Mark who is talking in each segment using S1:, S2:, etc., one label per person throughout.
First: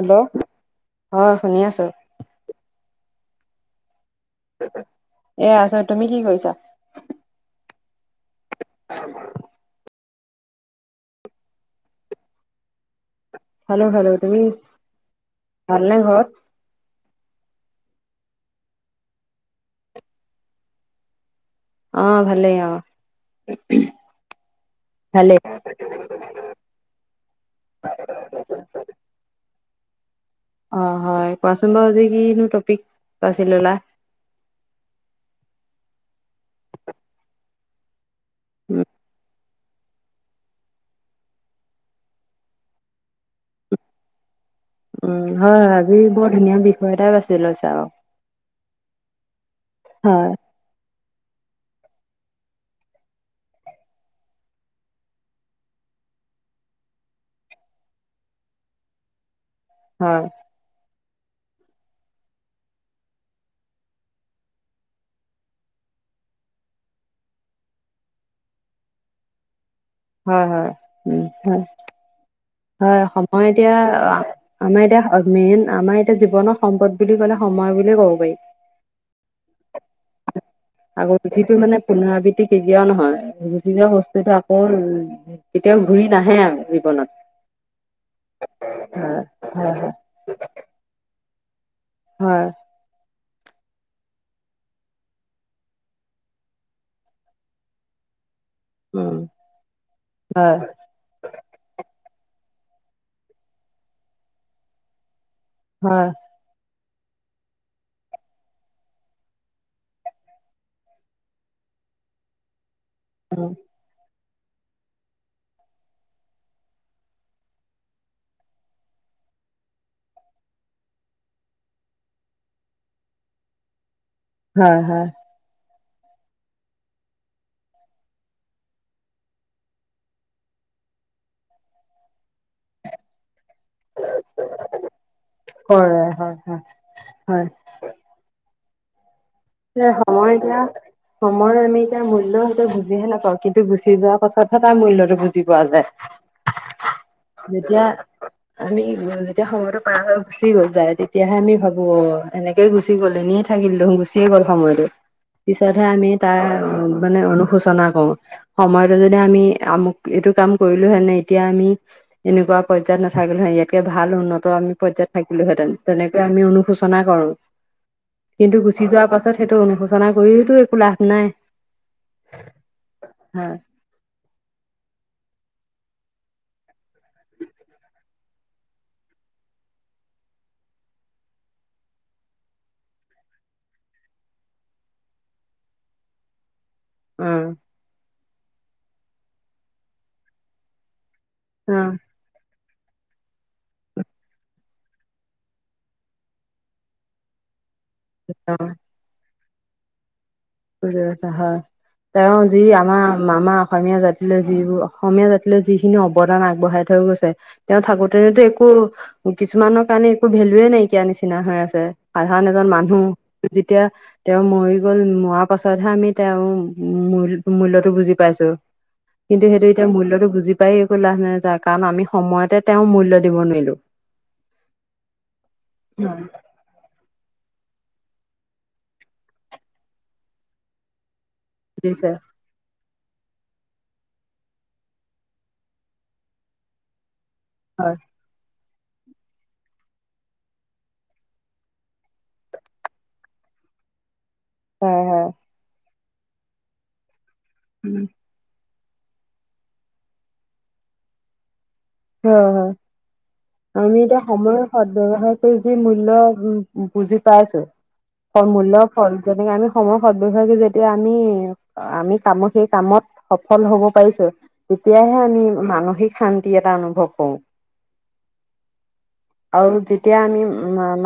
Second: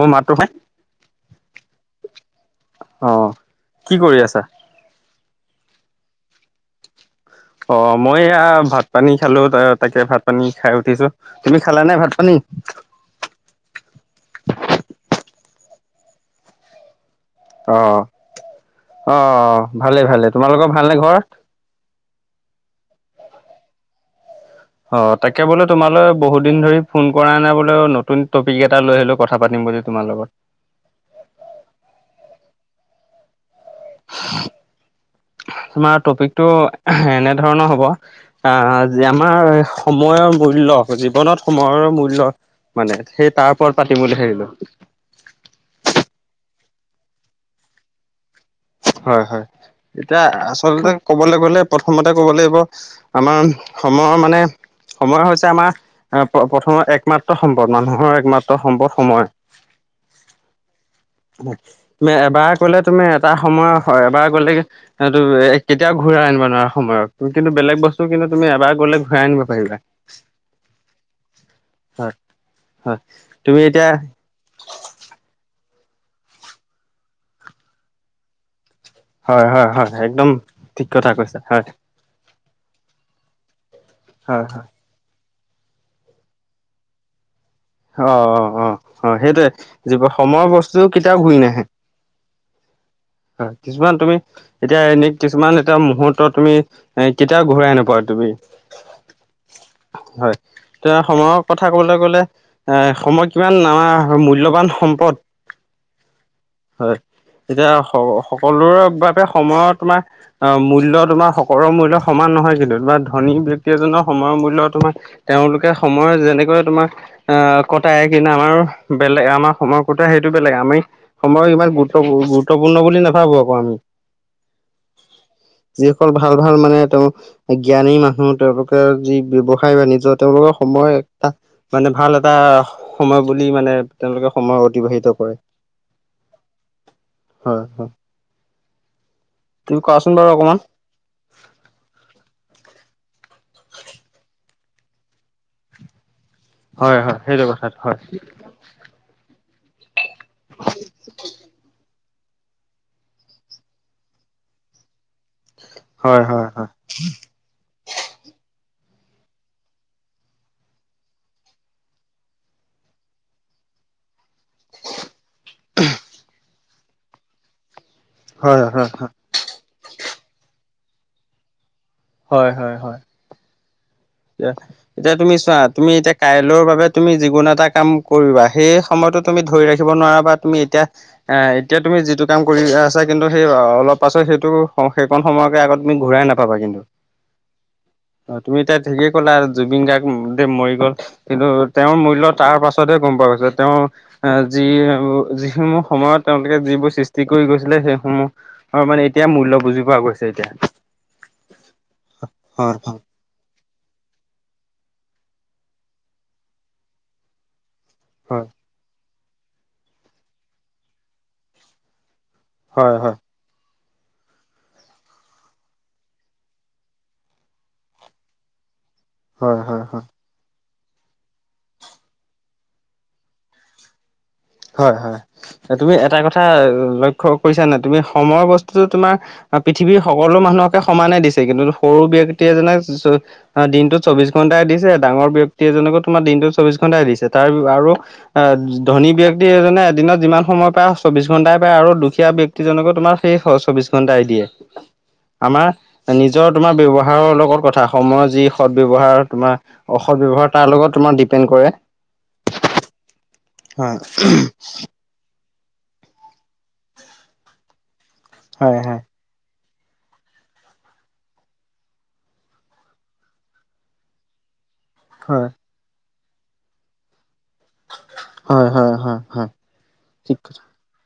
S1: মোৰ মাতটো হয়,
S2: হয় শুনি আছো
S1: অঁ কি কৰি আছা?
S2: এয়া আছোঁ, তুমি কি কৰিছা?
S1: অ মই এয়া ভাত পানী খালো, ত তাকে ভাত পানী খাই উঠিছো, তুমি খালা নাই ভাত পানী?
S2: খালো খালো, তুমি ভাল নে ঘৰত?
S1: অ অঁ অঁ ভালে ভালে, তোমালোকৰ ভালনে ঘৰত?
S2: অঁ, ভালেই অঁ
S1: অঁ, তাকে বোলে তোমালৈ বহুদিন ধৰি ফোন কৰা নাই বোলে, নতুন টপিক এটা লৈ আহিলো কথা পাতিম বুলি তোমাৰ লগত।
S2: অঁ, হয় কোৱাচোন বাৰু আজি কিনো টপিক বাছি ল'লা।
S1: তোমাৰ টপিকটো এনে ধৰণৰ হব।
S2: উম
S1: আঁহ আমাৰ সময়ৰ মূল্য জীৱনত সময়ৰ মূল্য মানে সেই তাৰ ওপৰত পাতিম বুলি ভাবিলো।
S2: উম হয় হয়, আজি বৰ ধুনীয়া বিষয় এটাই বাছি লৈছা আও।
S1: হয় হয়, এতিয়া
S2: হয়
S1: আচলতে ক'বলৈ গ'লে প্ৰথমতে ক'ব লাগিব, আমাৰ সময় মানে সময় হৈছে আমাৰ প্ৰথমৰ একমাত্ৰ সম্পদ মানুহৰ একমাত্ৰ সম্পদ সময়।
S2: হয়।
S1: তুমি এবাৰ কলে তুমি এটা সময় হয়, এবাৰ গলে সেইটো কেতিয়াও ঘূৰাই আনিব নোৱাৰা সময়ক, কিন্তু বেলেগ বস্তু কিন্তু তুমি এবাৰ গলে ঘূৰাই আনিব পাৰিবা।
S2: হয় হয় উম হয়
S1: হয়
S2: হয়, সময় এতিয়া আমাৰ এতিয়া মেইন আমাৰ এতিয়া জীৱনৰ সম্পদ বুলি ক'লে সময় বুলিয়ে ক'ব পাৰি।
S1: হয় হয় হয় একদম। ঠিক কথা
S2: আকৌ
S1: কৈছা
S2: যিটো
S1: হয়
S2: মানে পুনৰাবৃত্তি কেতিয়াও নহয়, যিটোহে বস্তুটো
S1: হয়
S2: আকৌ
S1: হয়।
S2: উ কেতিয়াও ঘূৰি নাহে আৰু জীৱনত।
S1: অ অ অ অ
S2: হয়
S1: সেইটোয়ে
S2: হয় হয়
S1: যোৰ সময়ৰ বস্তু কেতিয়াও ঘূৰি নাহে।
S2: হয়।
S1: হয় কিছুমান তুমি- এতিয়া এনে কিছুমান এটা মুহূুৰ্তত তুমি এ কেতিয়াও ঘূৰাই নাপোৱা তুমি।
S2: হয়
S1: হয়। তিয়া সময়ৰ কথা কবলৈ গ'লে এ সময় কিমান আমাৰ মূল্যবান সম্পদ।
S2: হয়।
S1: হয় তেতিয়া সকলোৰে বাবে সময়ত তোমাৰ- অঁ মূল্য তোমাৰ সকলোৰ মূল্য সমান নহয় কিন্তু তোমাৰ ধনী
S2: উম,
S1: বক্তি এজনৰ সময়ৰ মূল্য় তোমাৰ তেওঁলোকে সময়ৰ যেনেকৈ তোমাৰ- আহ কটাই কিনে আমাৰ বেলেগ আমাৰ সময় কটাই সেইটো বেলেগ আমি সময় ইমান গুৰুত্ব গুৰুত্বপূৰ্ণ বুলি নাভাবো আকৌ আমি।
S2: হয় হয়।
S1: যিসকল ভাল ভাল মানে তেওঁ- জ্ঞানী মানুহ তেওঁলোকৰ যি ব্য্য়ৱসায় বাণিজ্য তেওঁলোকৰ সময় এটা- মানে ভাল এটা সময় বুলি মানে তেওঁলোকে সময় অতিবাহিত কৰে।
S2: হয় হয় হয় হয়।
S1: তুমি
S2: এ
S1: কোৱাচোন বাৰু
S2: এতিয়া
S1: অকমান।
S2: সময় আমি ইতা মূল্য সটো বুজিহে নাপাওঁ কিন্তু গুচি যোৱা পাছতহে তাৰ মূল্যটো বুজি পোৱা যায়।
S1: হয় হয় সেইটো কথাত
S2: যেতিয়া
S1: হয়।
S2: আমি যেতিয়া সময়তো পাৰ হৈ গুচি গৈ যায় তেতিয়াহে আমি ভাবো অ- এনেকেই গুচি গ'ল এনিয়ে থাকিল দেখোন গুচিয়ে গ'ল সময়টো। পিছতহে আমি
S1: হয়
S2: তাৰ
S1: হয় হয়
S2: মানে অনুশোচনা কৰো। সময়তো যদি আমি আমুক এইটো কাম কৰিলো হেনে এতিয়া আমি এনেকুৱা পৰ্যায়ত নাথাকিলো হে ইয়াতকে ভাল উন্নত ত আমি পৰ্যায়ত থাকিলোহেঁতেন তেনেকৈ আমি অনুশোচনা কৰো। কিন্তু
S1: হয়
S2: গুচি
S1: হয়
S2: যোৱাৰ
S1: হয়।
S2: পাছত সেইটো অনুশোচনা কৰিওতো একো লাভ নাই।
S1: হয় হয় হয়,
S2: হয়
S1: এতিয়া তুমি চোৱা তুমি এতিয়া কাইলৰ বাবে তুমি যিকোনো এটা কাম কৰিবা সেই সময়তো তুমি ধৰি ৰাখিব নোৱাৰা বা তুমি এতিয়া এ এতিয়া তুমি যিটো কাম কৰি আছা কিন্তু সেই অলপ পাছত সেইটো স হেই কন সময়কে আগত তুমি ঘূৰাই নাপাবা কিন্তু।
S2: উম।
S1: অঁ তুমি এতিয়া ঠিকেই ক'লা জুবিন গাৰ্গ দে মৰি গল কিন্তু তেওঁৰ মৈলত তাৰ পাছ- ছতহে গম পোৱা গৈছে তেওঁ আহ যি যিসমহ সময়ত তেওঁলোকে যিবোৰ সৃষ্টি কৰি গৈছিলে সে সমূহৰ মানে এতিয়া মূল্য় বুজি পোৱা গৈছে এতিয়া।
S2: হয় তেওঁৰ যি
S1: হয় হয়
S2: আমা- মামা অসমীয়া জাতিলৈ যিবোৰ অসমীয়া জাতিলৈ যিখিনি অৱদান আগবঢ়াই থৈ গৈছে তেওঁ থাকোত তেতো একো কিছুমানৰ কাৰণে একো ভেলুয়ে নাইকিয়া নিচিনা হৈ আছে। সাধাৰান এজন
S1: হয় হয়
S2: মানুহ
S1: হয়
S2: যেতিয়া তেওঁ মৰি গল মৱা পাছতহে আমি তেওঁ মূইল মূল্য়তটো বুজি পাইছো। কিন্তু
S1: হয়
S2: সেইটো
S1: হয় হয়
S2: এতিয়া মূল্যতটো বুজি পাই একো লাভ নযায় কাৰণ আমি সময়তে তেওঁ মূল্য দিব নোৱাৰিলো।
S1: হয় হয় তুমি এটা কথা ল ক্ষ কৰিছা নাই তুমি সময়ৰ বস্তুতটো তোমাৰ পৃথিৱীৰ সকলো মানুহকে সমানে দিছে। কিন্তু সৰু
S2: বুজিছে
S1: বিয়া ক্তি এজনেক চ দিনতো চৌবিশ ঘন্টাই দিছে ডাঙৰ ব্যক্তি এজনকো তোমাৰ দিনতো চৌবিশ ঘন্টাই দিছে তাৰ আৰু
S2: হয়
S1: আ ধনী ব্যক্ ক্তি এজনে এদিনত যিমান সময় পায় চৌবিশ ঘণ্টাই পায়, আৰু দুখীয়া ব্যক্তিজনকো তোমাৰ সেই চৌবিশ ঘণ্টাই দিয়ে।
S2: হয় হয়
S1: আমাৰ নিজৰ তোমাৰ ব্যৱহাৰৰ লগত, কথা সময় যি সৎ-ব্যৱহাৰ, তোমাৰ অসৎ -ব্যৱহাৰ তাৰ লগত তোমাৰ ডিপেণ্ড কৰে।
S2: হয়, হয়
S1: হয়
S2: আমি এতিয়া সময়ৰ সদ- ব্যৱহাৰ কৰি যি মূল্য উম বুজি পাইছো সেই মূল্য
S1: হয় হয়
S2: ফল যেনেকে আমি সময়ৰ সদ- ব্যৱহাৰবোৰ যেতিয়া আমি আমি কামত সেই কামত সফল হব পাৰিছো। তেতিয়াহে আমি
S1: হয়
S2: মানসিক শান্তি এটা অনুভৱ কৰো।
S1: হয় হয় হয় হয়
S2: আৰু যেতিয়া
S1: ঠিক
S2: আমি
S1: কথা।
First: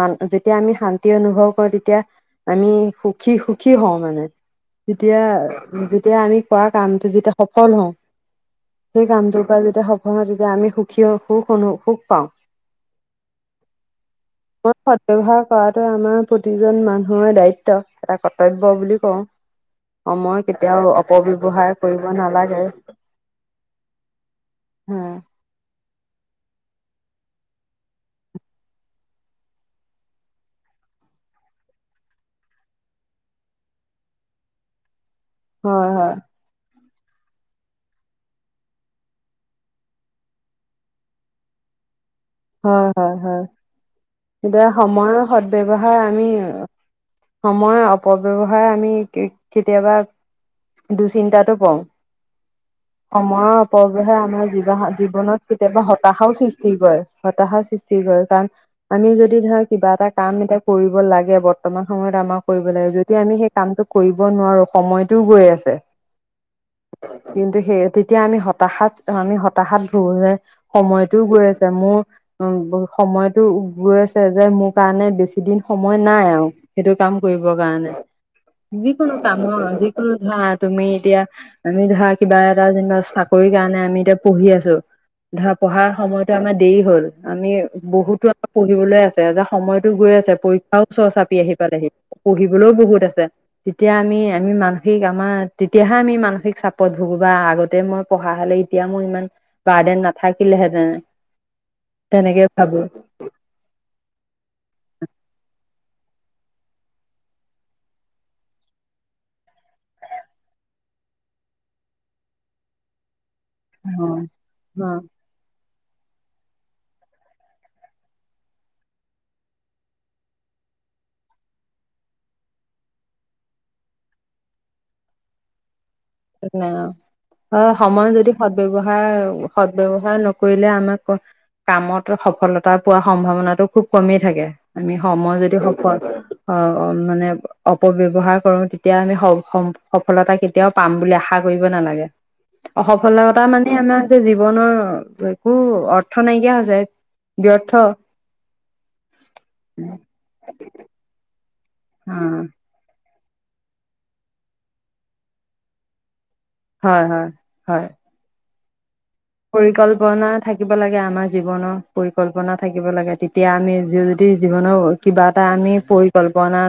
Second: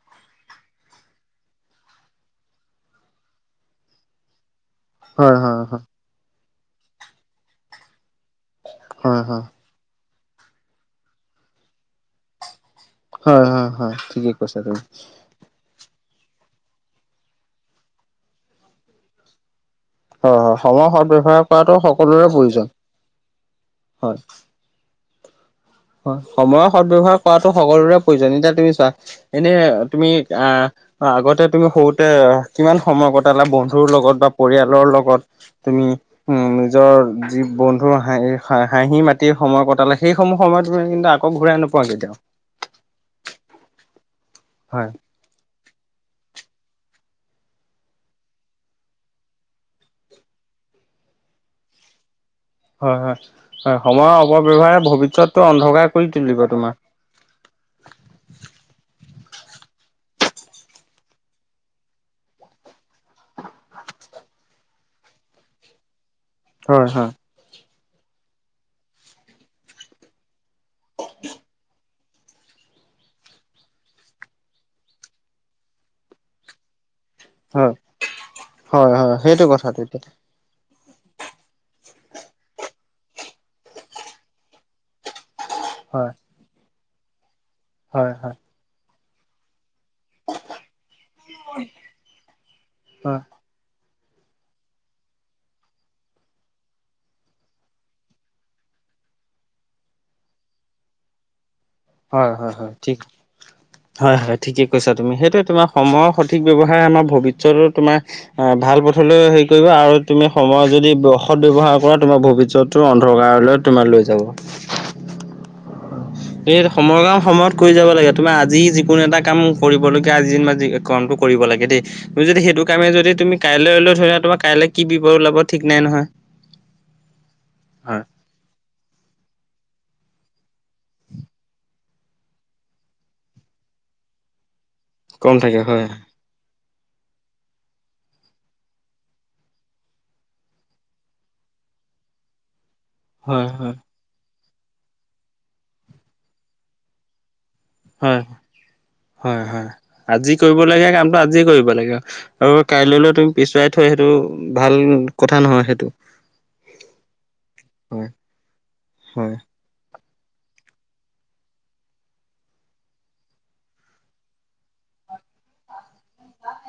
S2: মান যেতিয়া আমি শান্তি অনুভৱ কৰো তেতিয়া আমি সুখী সুখী হওঁ মানে তেতিয়া
S1: হয় হয় হয়
S2: যেতিয়া আমি কৰা কামটো যেতিয়া সফল হওঁ সেই
S1: হয় হয়
S2: কামটোৰ পা যদ সফল হও তেতিয়া আমি সুখী হও সুখ অনু সুখ পাওঁ
S1: হয়, হয়, হয় ঠিকেই কৈছা
S2: মই
S1: তুমি।
S2: সদব্যৱহাৰ কৰাটো আমাৰ প্ৰতিজন মানুহৰ দায়িত্ব এটা কৰ্তব্য বুলি কওঁ।
S1: হয়
S2: সময়
S1: হয় সময়
S2: কেতিয়াও
S1: সদ ব্যৱহাৰ কৰাটো
S2: অপব্যৱহাৰ কৰিব
S1: সকলোৰে
S2: নালাগে।
S1: প্ৰয়োজন হয়
S2: হয়
S1: হয় সময়ৰ সদ ব্যৱহাৰ কৰাটো সকলোৰে প্ৰয়োজন, এতিয়া তুমি চোৱা এনে তুমি আহ। অ আগতে তুমি সৰুতে কিমান সময় কটালা বন্ধুৰ লগত বা পৰিয়ালৰ লগত? তুমি
S2: হয় হয়
S1: উম' নিজৰ যি বন্ধুৰ হাঁহি হা হাঁহি মাতি সময় কটালে সেইসমূহ সময় তুমি কিন্তু আকৌ ঘূৰাই নোপোৱা কেতিয়াওঁ।
S2: হয়, হয়, হয় এতিয়া
S1: হয়
S2: সময়ৰ সদ- ব্যৱহাৰ আমি সময় অপব্যৱহাৰ আমি কে কেতিয়াবা দুঃচিন্তাটো পও
S1: হয় হয় হয়
S2: সময়ৰ
S1: সময়ৰ
S2: অপব্যৱহাৰে আমাৰ
S1: অপব্যৱহাৰে ভৱিষ্যতটো
S2: জীৱ-জীৱনত
S1: অন্ধকাৰ
S2: কেতিয়াবা
S1: কৰি
S2: হতাশাও
S1: তুলিব তোমাৰ
S2: সৃষ্টি কৰে। হতাশা সৃষ্টি কয়ে কাৰণ আমি যদি ধৰা কিবা এটা কাম এতিয়া কৰিব লাগে বৰ্তমান সময়ত আমাক কৰিব লাগে যদি আমি সেই কামটো কৰিব নোৱাৰো সময়টোও গৈ আছে
S1: হয়, হয়।
S2: কিন্তু সেই তেতিয়া আমি হতাশাত আমি হতাশাত ভুগোনে সময়টোও গৈ আছে মোৰ উ সময়টো গৈ আছে যে মোৰ কাৰণে বেছি দিন সময় নাই আৰু। সেইটো কাম কৰিবৰ
S1: হয়
S2: কাৰণে
S1: হয় হয়
S2: যিকোনো
S1: সেইটো
S2: কামৰ
S1: কথা তেতিয়া
S2: যিকোনো ধৰা তুমি এতিয়া, আমি ধৰা কিবা এটা যেনিবা চাকৰি কাৰণে আমি এতিয়া পঢ়ি আছো ধৰা পঢ়াৰ
S1: হয়
S2: সময়তো আমাৰ দেৰি হ'ল, আমি
S1: হয়
S2: বহুতো
S1: হয়
S2: পঢ়িবলৈ আছে যে সময়তো গৈ আছে পৰীক্ষাও ওচৰ চাপ পি আহি পালেহি পঢ়িবলৈও বহুত আছে। তেতিয়া আমি, আমি মানসিক আমাৰ তেতিয়াহে আমি মানসিক চাপত ভুগো বা আগতে মই পঢ়া হ'লে এতিয়া মোৰ ইমান বাৰ্দেন নাথাকিলেহেঁতেন।
S1: হয়,
S2: তেনেকে
S1: হয়, হয়
S2: ভাবো
S1: ঠিক। হয় হয় ঠিকেই কৈছা তুমি, সেইটোৱে তোমাৰ সময়ৰ সঠিক ব্যৱহাৰে আমাৰ ভৱিষ্যতৰ তোমাৰ অ ভাল পথলৈ হেৰি কৰিব আৰু তুমি সময় যদি সৎ- ব্যৱহাৰ কৰা তোমাৰ ভৱিষ্যতো অন্ধকাৰলৈ তোমাৰ
S2: অ
S1: লৈ যাব। এই সময়ৰ কাম সময়ত কৰি যাব লাগে। তোমাৰ আজি যিকোনো এটা কাম কৰিবলগীয়া আজি কামটো কৰিব লাগে দেই। তুমি যদি সেইটো কামে যদি তুমি কাইলৈ লৈ থৈ দিয়া, তোমাৰ কাইলৈ কি বিপদ ওলাব ঠিক নাই নহয়?
S2: ঠিক নাই অ'। অ'
S1: হয়
S2: সময় যদি সদ-ব্যয়ৱহাৰ সদ-ব্যৱহাৰ নকৰিলে আমাক কামত সফলতা পোৱা সম্ভাৱনাটো খুব কমেই থাকে, আমি
S1: কম
S2: সময় যদি
S1: থাকে হয়
S2: সফল অ' মানে অপব্যৱহাৰ কৰোঁ, তেতিয়া আমি স-সফলতা কেতিয়াও পাম বুলি আশা কৰিব নালাগে, অ সফলতা
S1: হয়
S2: মানে
S1: হয়
S2: আমাৰ যে জীৱনৰ একো অৰ্থ নাইকিয়া হৈ যায়। ব্যৰ্থ।
S1: হয়, হয়, হয় আজি কৰিব লাগীয়া কামটো আজিয়েই কৰিব লাগে।
S2: অ
S1: আৰু কাইলৈলৈ তুমি পিছুৱাই থৈ সেইটো ভাল কথা নহয় সেইটো।
S2: হয়, হয়, হয়।
S1: হয়, হয়।
S2: পৰিকল্পনা থাকিব লাগে আমাৰ জীৱনৰ, পৰিকল্পনা থাকিব লাগে। তেতিয়া আমি যুজ জি জীৱনৰ কিবা এটা আমি পৰিকল্পনা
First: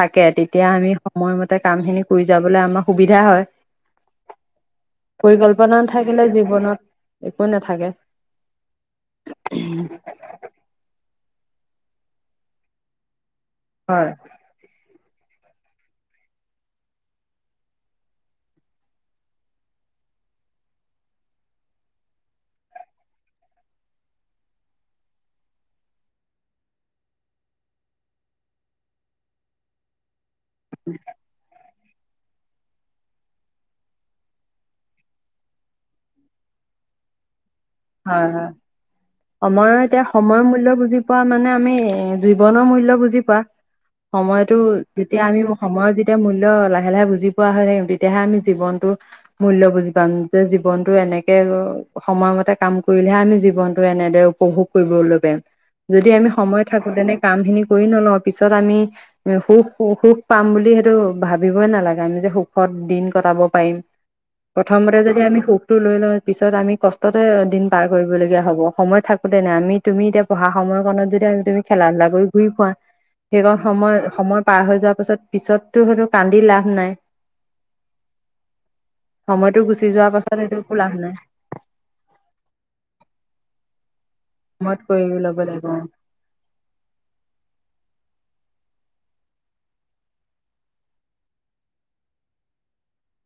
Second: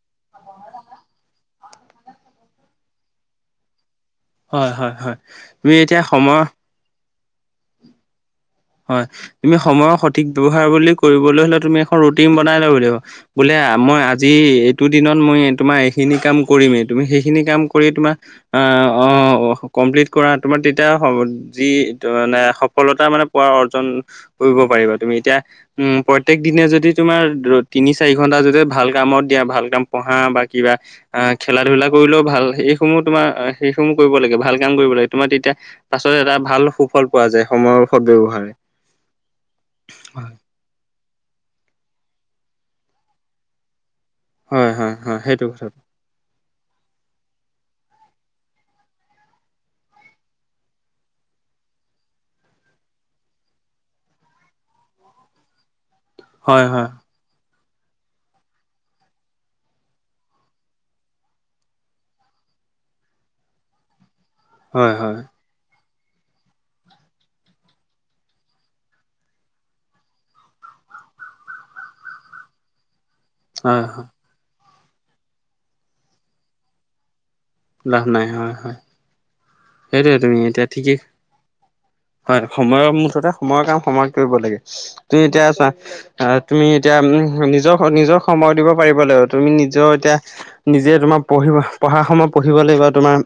S2: থাকে। তেতিয়া আমি সময়মতে কাম খিনি কৰি যাবলৈ আমাৰ সুবিধা হয়।
S1: হয় হয় হয় তুমি
S2: পৰিকল্পনা
S1: এতিয়া
S2: নাথাকিলে
S1: সময়
S2: জীৱনত একো নাথাকে।
S1: হয়, তুমি সময়ৰ সঠিক ব্যয়ৱহাৰ বুলি কৰিবলৈ হ'লে তুমি এখন ৰুটিন বনাই ল'ব লাগিব। বোলে মই
S2: হয়
S1: আজি টো দিনত মই তোমাৰ এইখিনি কাম কৰিমেই, তুমি সেইখিনি কাম কৰি তোমাৰ অ', অ' কমপ্লিট কৰা, তোমাৰ তেতিয়া যি মানে সফলতা মানে পুৰা অৰ্জন কৰিব পাৰিবা। তুমি এতিয়া উম, প্ৰত্যেক দিনে যদি তোমাৰ তিনি চাৰি ঘন্টা যদি ভাল কামত দিয়া, ভাল কাম পঢ়া বা কিবা অ' খেলা ধূলা ক কৰিলেও ভাল। এইসমূহ তোমাৰ সেইসমূহ কৰিব লাগে, ভাল কাম কৰিব লাগে। তোমাৰ তেতিয়া আচলতে এটা ভাল সুফল পোৱা যায়। সময়ৰ সদ
S2: হয়,
S1: ব্যৱহাৰে।
S2: হয় সময়ৰ এতিয়া
S1: হয়
S2: সময়ৰ মূল্য বুজি পোৱা মানে আমি জীৱনৰ মূল্য বুজি পোৱা। সময়তো
S1: হয় হয় হয়
S2: যেতিয়া আমি
S1: সেইটো কথাটো
S2: সময়ত যি তেতিয়া মূল্য লাহে লাহে বুজি পোৱা হৈ আহিম, তেতিয়াহে আমি জীৱনটো মূল্য বুজি পাম। যে জীৱনতটো এনেকে সময়মতে কাম কৰিলেহে আমি জীৱনটো এনেদৰে উপভোগ কৰিবলৈ পাৰিম। যদি আমি
S1: হয়
S2: সময়
S1: হয়
S2: থাকো তেনে কাম খিনি কৰি নলওঁ, পিছত আমি সুখ সুখ পাম বুলি সেইটো ভাবিবই নালাগে, আমি যে সুখত দিন কটাব পাৰিম।
S1: হয়
S2: প্ৰথমতে
S1: হয়
S2: যদি আমি সুখটো লৈ লওঁ পিছত আমি কষ্টতে দিন পাৰ কৰিবলগীয়া হ'ব। সময় থাকোতেনে আমি তুমি এতিয়া পঢ়া সময় কণত যদি আমি তুমি খেলা ধূলা কৰি ঘূৰি ফুৰা।
S1: উ [unintelligible]
S2: সেইকণ সময় সময় পাৰ হৈ যোৱাৰ পাছত পিছততো সেইটো কান্দি লাভ নাই।
S1: লাভ নাই হয় হয়।
S2: সময়তো গুচি যোৱাৰ
S1: সেইটোৱে তুমি
S2: পাছত সেইটো
S1: এতিয়া
S2: একো
S1: ঠিকেই
S2: লাভ নাই।
S1: হয়। সময়ৰ মুঠতে সময়ৰ কাম সময় কৰিব লাগে।
S2: সময়ত কৰি
S1: তুমি
S2: ল'ব
S1: এতিয়া
S2: লাগিব
S1: চোৱা আহ তুমি এতিয়া উ নিজৰ নিজক সময় দিব পাৰিব লাগিব। তুমি নিজৰ এতিয়া নিজে তোমাৰ পঢ়িব পঢ়া সময় পঢ়িব লাগিব। তোমাৰ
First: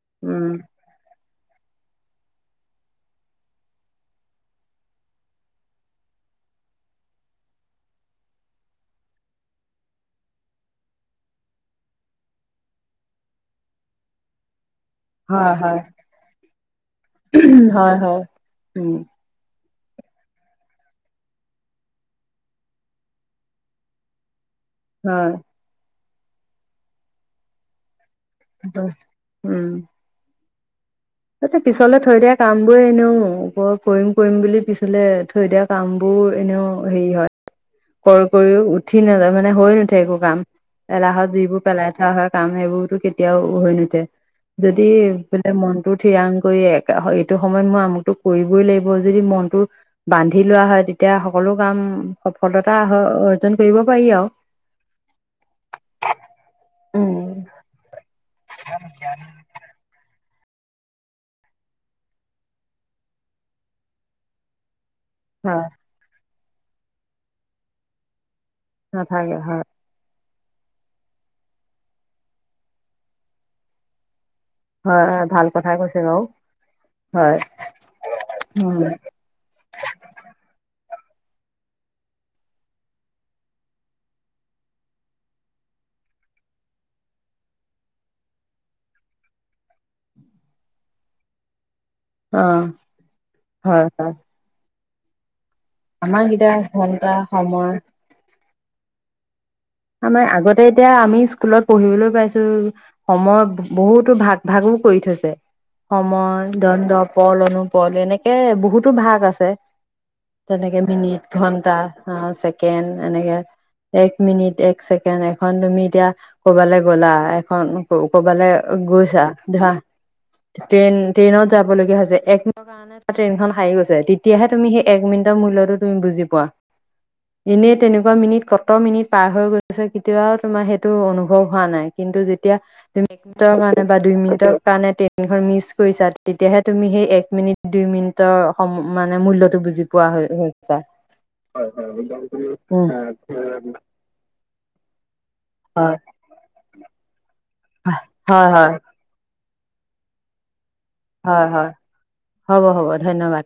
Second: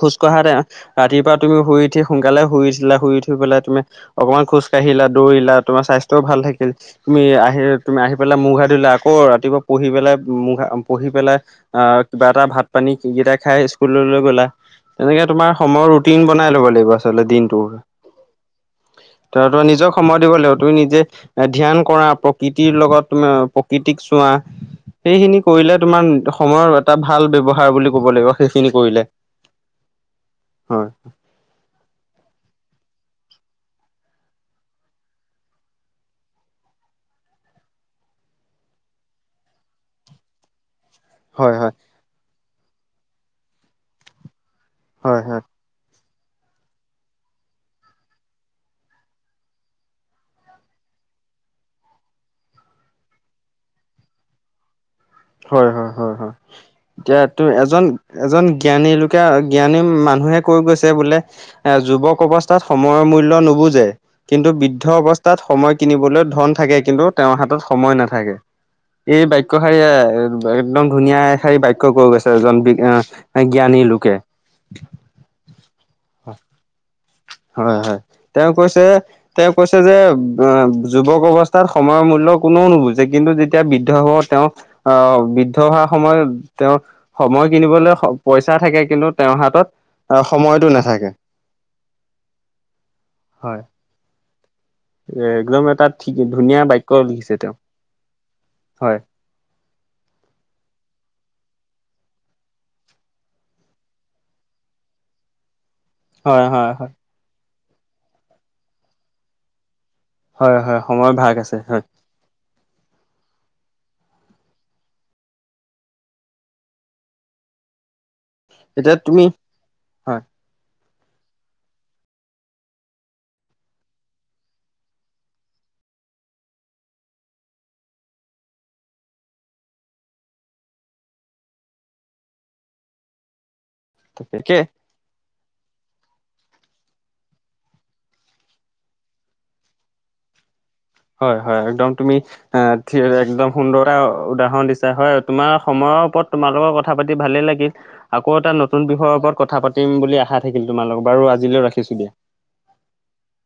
S1: খোজ
S2: উম।
S1: কঢ়াতে ৰাতিপুৱা তুমি শুই উঠি সোনকালে শুইছিলা শুই উঠি পেলাই তুমি অকনমান খোজ কাঢ়িলা, দৌৰিলা তোমাৰ স্বাস্থ্যও ভাল থাকিল তুমি আহি তুমি আহি পেলাই মুখ হাত ধুলা আকৌ ৰাতিপুৱা পঢ়ি পেলাই মুখ হা পঢ়ি পেলাই আহ কিবা এটা ভাত কি কেইটা খাই স্কুললৈ গ'লা। তেনেকে তোমাৰ
S2: হয় হয়
S1: সময়ৰ ৰুটিন বনাই ল'ব লাগিব আচলতে দিনটোৰ
S2: হয় হয় উম
S1: তাৰ তই নিজক সময় দিব লাগিব তুমি নিজে এ ধ্যান কৰা প্ৰকৃতিৰ লগত তোমাৰ প্ৰকৃতিক চোৱা
S2: হয়
S1: সেইখিনি কৰিলে তোমাৰ সময়ৰ এটা ভাল ব্যৱহাৰ বুলি ক'ব লাগিব। সেইখিনি
S2: ইনতই
S1: কৰিলে
S2: উম
S1: হয়
S2: তাতে পিছলে থৈ দিয়া কাম বোৰ এনেও ক কৰিম কৰিম বুলি পিছলে থৈ দিয়া কামবোৰো এনেও হেৰি হয়। কৰ কৰিও উঠি নাযায় মানে হৈ নুঠে একো কাম। এলাহত
S1: হয়
S2: যিবোৰ
S1: হয়
S2: পেলাই থোৱা হয় কাম সেইবোৰতো কেতিয়াও হৈ নুঠে। যদি
S1: হয় হয়
S2: বোলে মন ঠিৰাং কৰি একা হ এইটো সময়ত মই আমুকটো কৰিবই লাগিব যদি মনটো বান্ধি লোৱা হয় তেতিয়া সকলো কাম সফলতা অৰ্জন কৰিব পাৰি আৰু।
S1: হয় হয় হয় হয় এতিয়া
S2: উম,
S1: তোৰ এজন এজন জ্ঞানী লোকে জ্ঞানী মানুহে কৈ গৈছে বোলে এ যুৱক অৱস্থাত সময়ৰ মূল্য নুবুজে কিন্তু বৃদ্ধ অৱস্থা- তাত
S2: হয়
S1: সময় কিনিবলৈ ধন থাকে কিন্তু তেওঁৰ হাতত সময় নাথাকে এই
S2: নাথাকে হয়,
S1: বাক্যশাৰীয়ে একদম ধুনীয়া এশাৰী বাক্য কৈ গৈছে এজন বি আ জ্ঞানী লোকে।
S2: হয় হয় ভাল কথাই কৈছে বাওঁ।
S1: হয় হয় তেওঁ কৈছে
S2: উম,
S1: তেওঁ কৈছে যে এ যুৱক অৱস্থাত সময়ৰ মূল্য কোননেও নুবুজে কিন্তু যেতিয়া বৃদ্ধ হ'ব তেওঁ আহ বৃদ্ধ হোৱাৰ সময়ত তেওঁ সময় কিনিবলৈ স পইচা থাকে কিন্তু তেওঁৰ হাতত আহ সময়টো নাথাকে।
S2: অ
S1: হয় এ একদম এটা ঠিক
S2: আমাৰ এতিয়া
S1: ধুনীয়া বাক্য
S2: ঘন্টা
S1: লিখিছে তেওঁ।
S2: সময়
S1: হয়
S2: আমাৰ আগতে এতিয়া আমি স্কুলত পঢ়িবলৈ পাইছো সময় বহুতো ভাগ ভাগো কৰি থৈছে। সময়,
S1: হয় হয়
S2: দণ্ড,
S1: হয়
S2: পল, অনুপল এনেকে বহুতো ভাগ আছে।
S1: হয় হয়
S2: তেনেকে
S1: সময়ৰ
S2: মিনিট,
S1: ভাগ আছে
S2: ঘন্টা,
S1: হয়
S2: ছেকেণ্ড এনেকে এক মিনিট এক ছেকেণ্ড এখন তুমি এতিয়া কৰবালৈ গ'লা এখন ক কবালে
S1: এতিয়া
S2: গৈছা
S1: তুমি
S2: ধৰা
S1: হয়
S2: ট্ৰেইন ট্ৰেইনত যাব লগীয়া হৈছে এক মিনিটৰ কাৰনে মানে ট্ৰেইনখন হাৰি গৈ তেতিয়াহে তুমি সেই এক মিনিটৰ মূল্যটো তুমি বুজি পোৱা। এনেই তেনেকুৱা মিনিট ক'ত মিনিট পাৰ হৈ গৈছে কেতিয়াও তোমাৰ সেইটো অনুভৱ হোৱা নাই কিন্তু যেতিয়া এট মিনিটৰ কাৰণে বা দুই
S1: তাকে
S2: মিনিটৰ কাৰণে তে- ট্ৰেইনখন মিচ কৰিছা তেতিয়াহে তুমি সেই এক মিনিট, দুই মিনিটৰ সম মানে মূল্যটো বুজি পোৱা হৈ হয়। ছা
S1: হয় হয় একদম তুমি এ ঠিক কৈছা একদম সুন্দৰ এটা উদাহৰণ দিছা হয় তোমাৰ
S2: হয়
S1: সময়ৰ ওপৰত তোমাল লগৰ কথা পাতি ভালে লাগিল আকৌ
S2: হয়
S1: এটা
S2: হয়
S1: নতুন বিষয়ৰ ওপৰত কথা পাতি- তিম বুলি আশা থাকিল তোমাৰ লগত বাৰু
S2: হয়
S1: আজিলৈ
S2: হয়
S1: ৰাখিছো দিয়া।
S2: হ'ব হ'ব, ধন্যবাদ।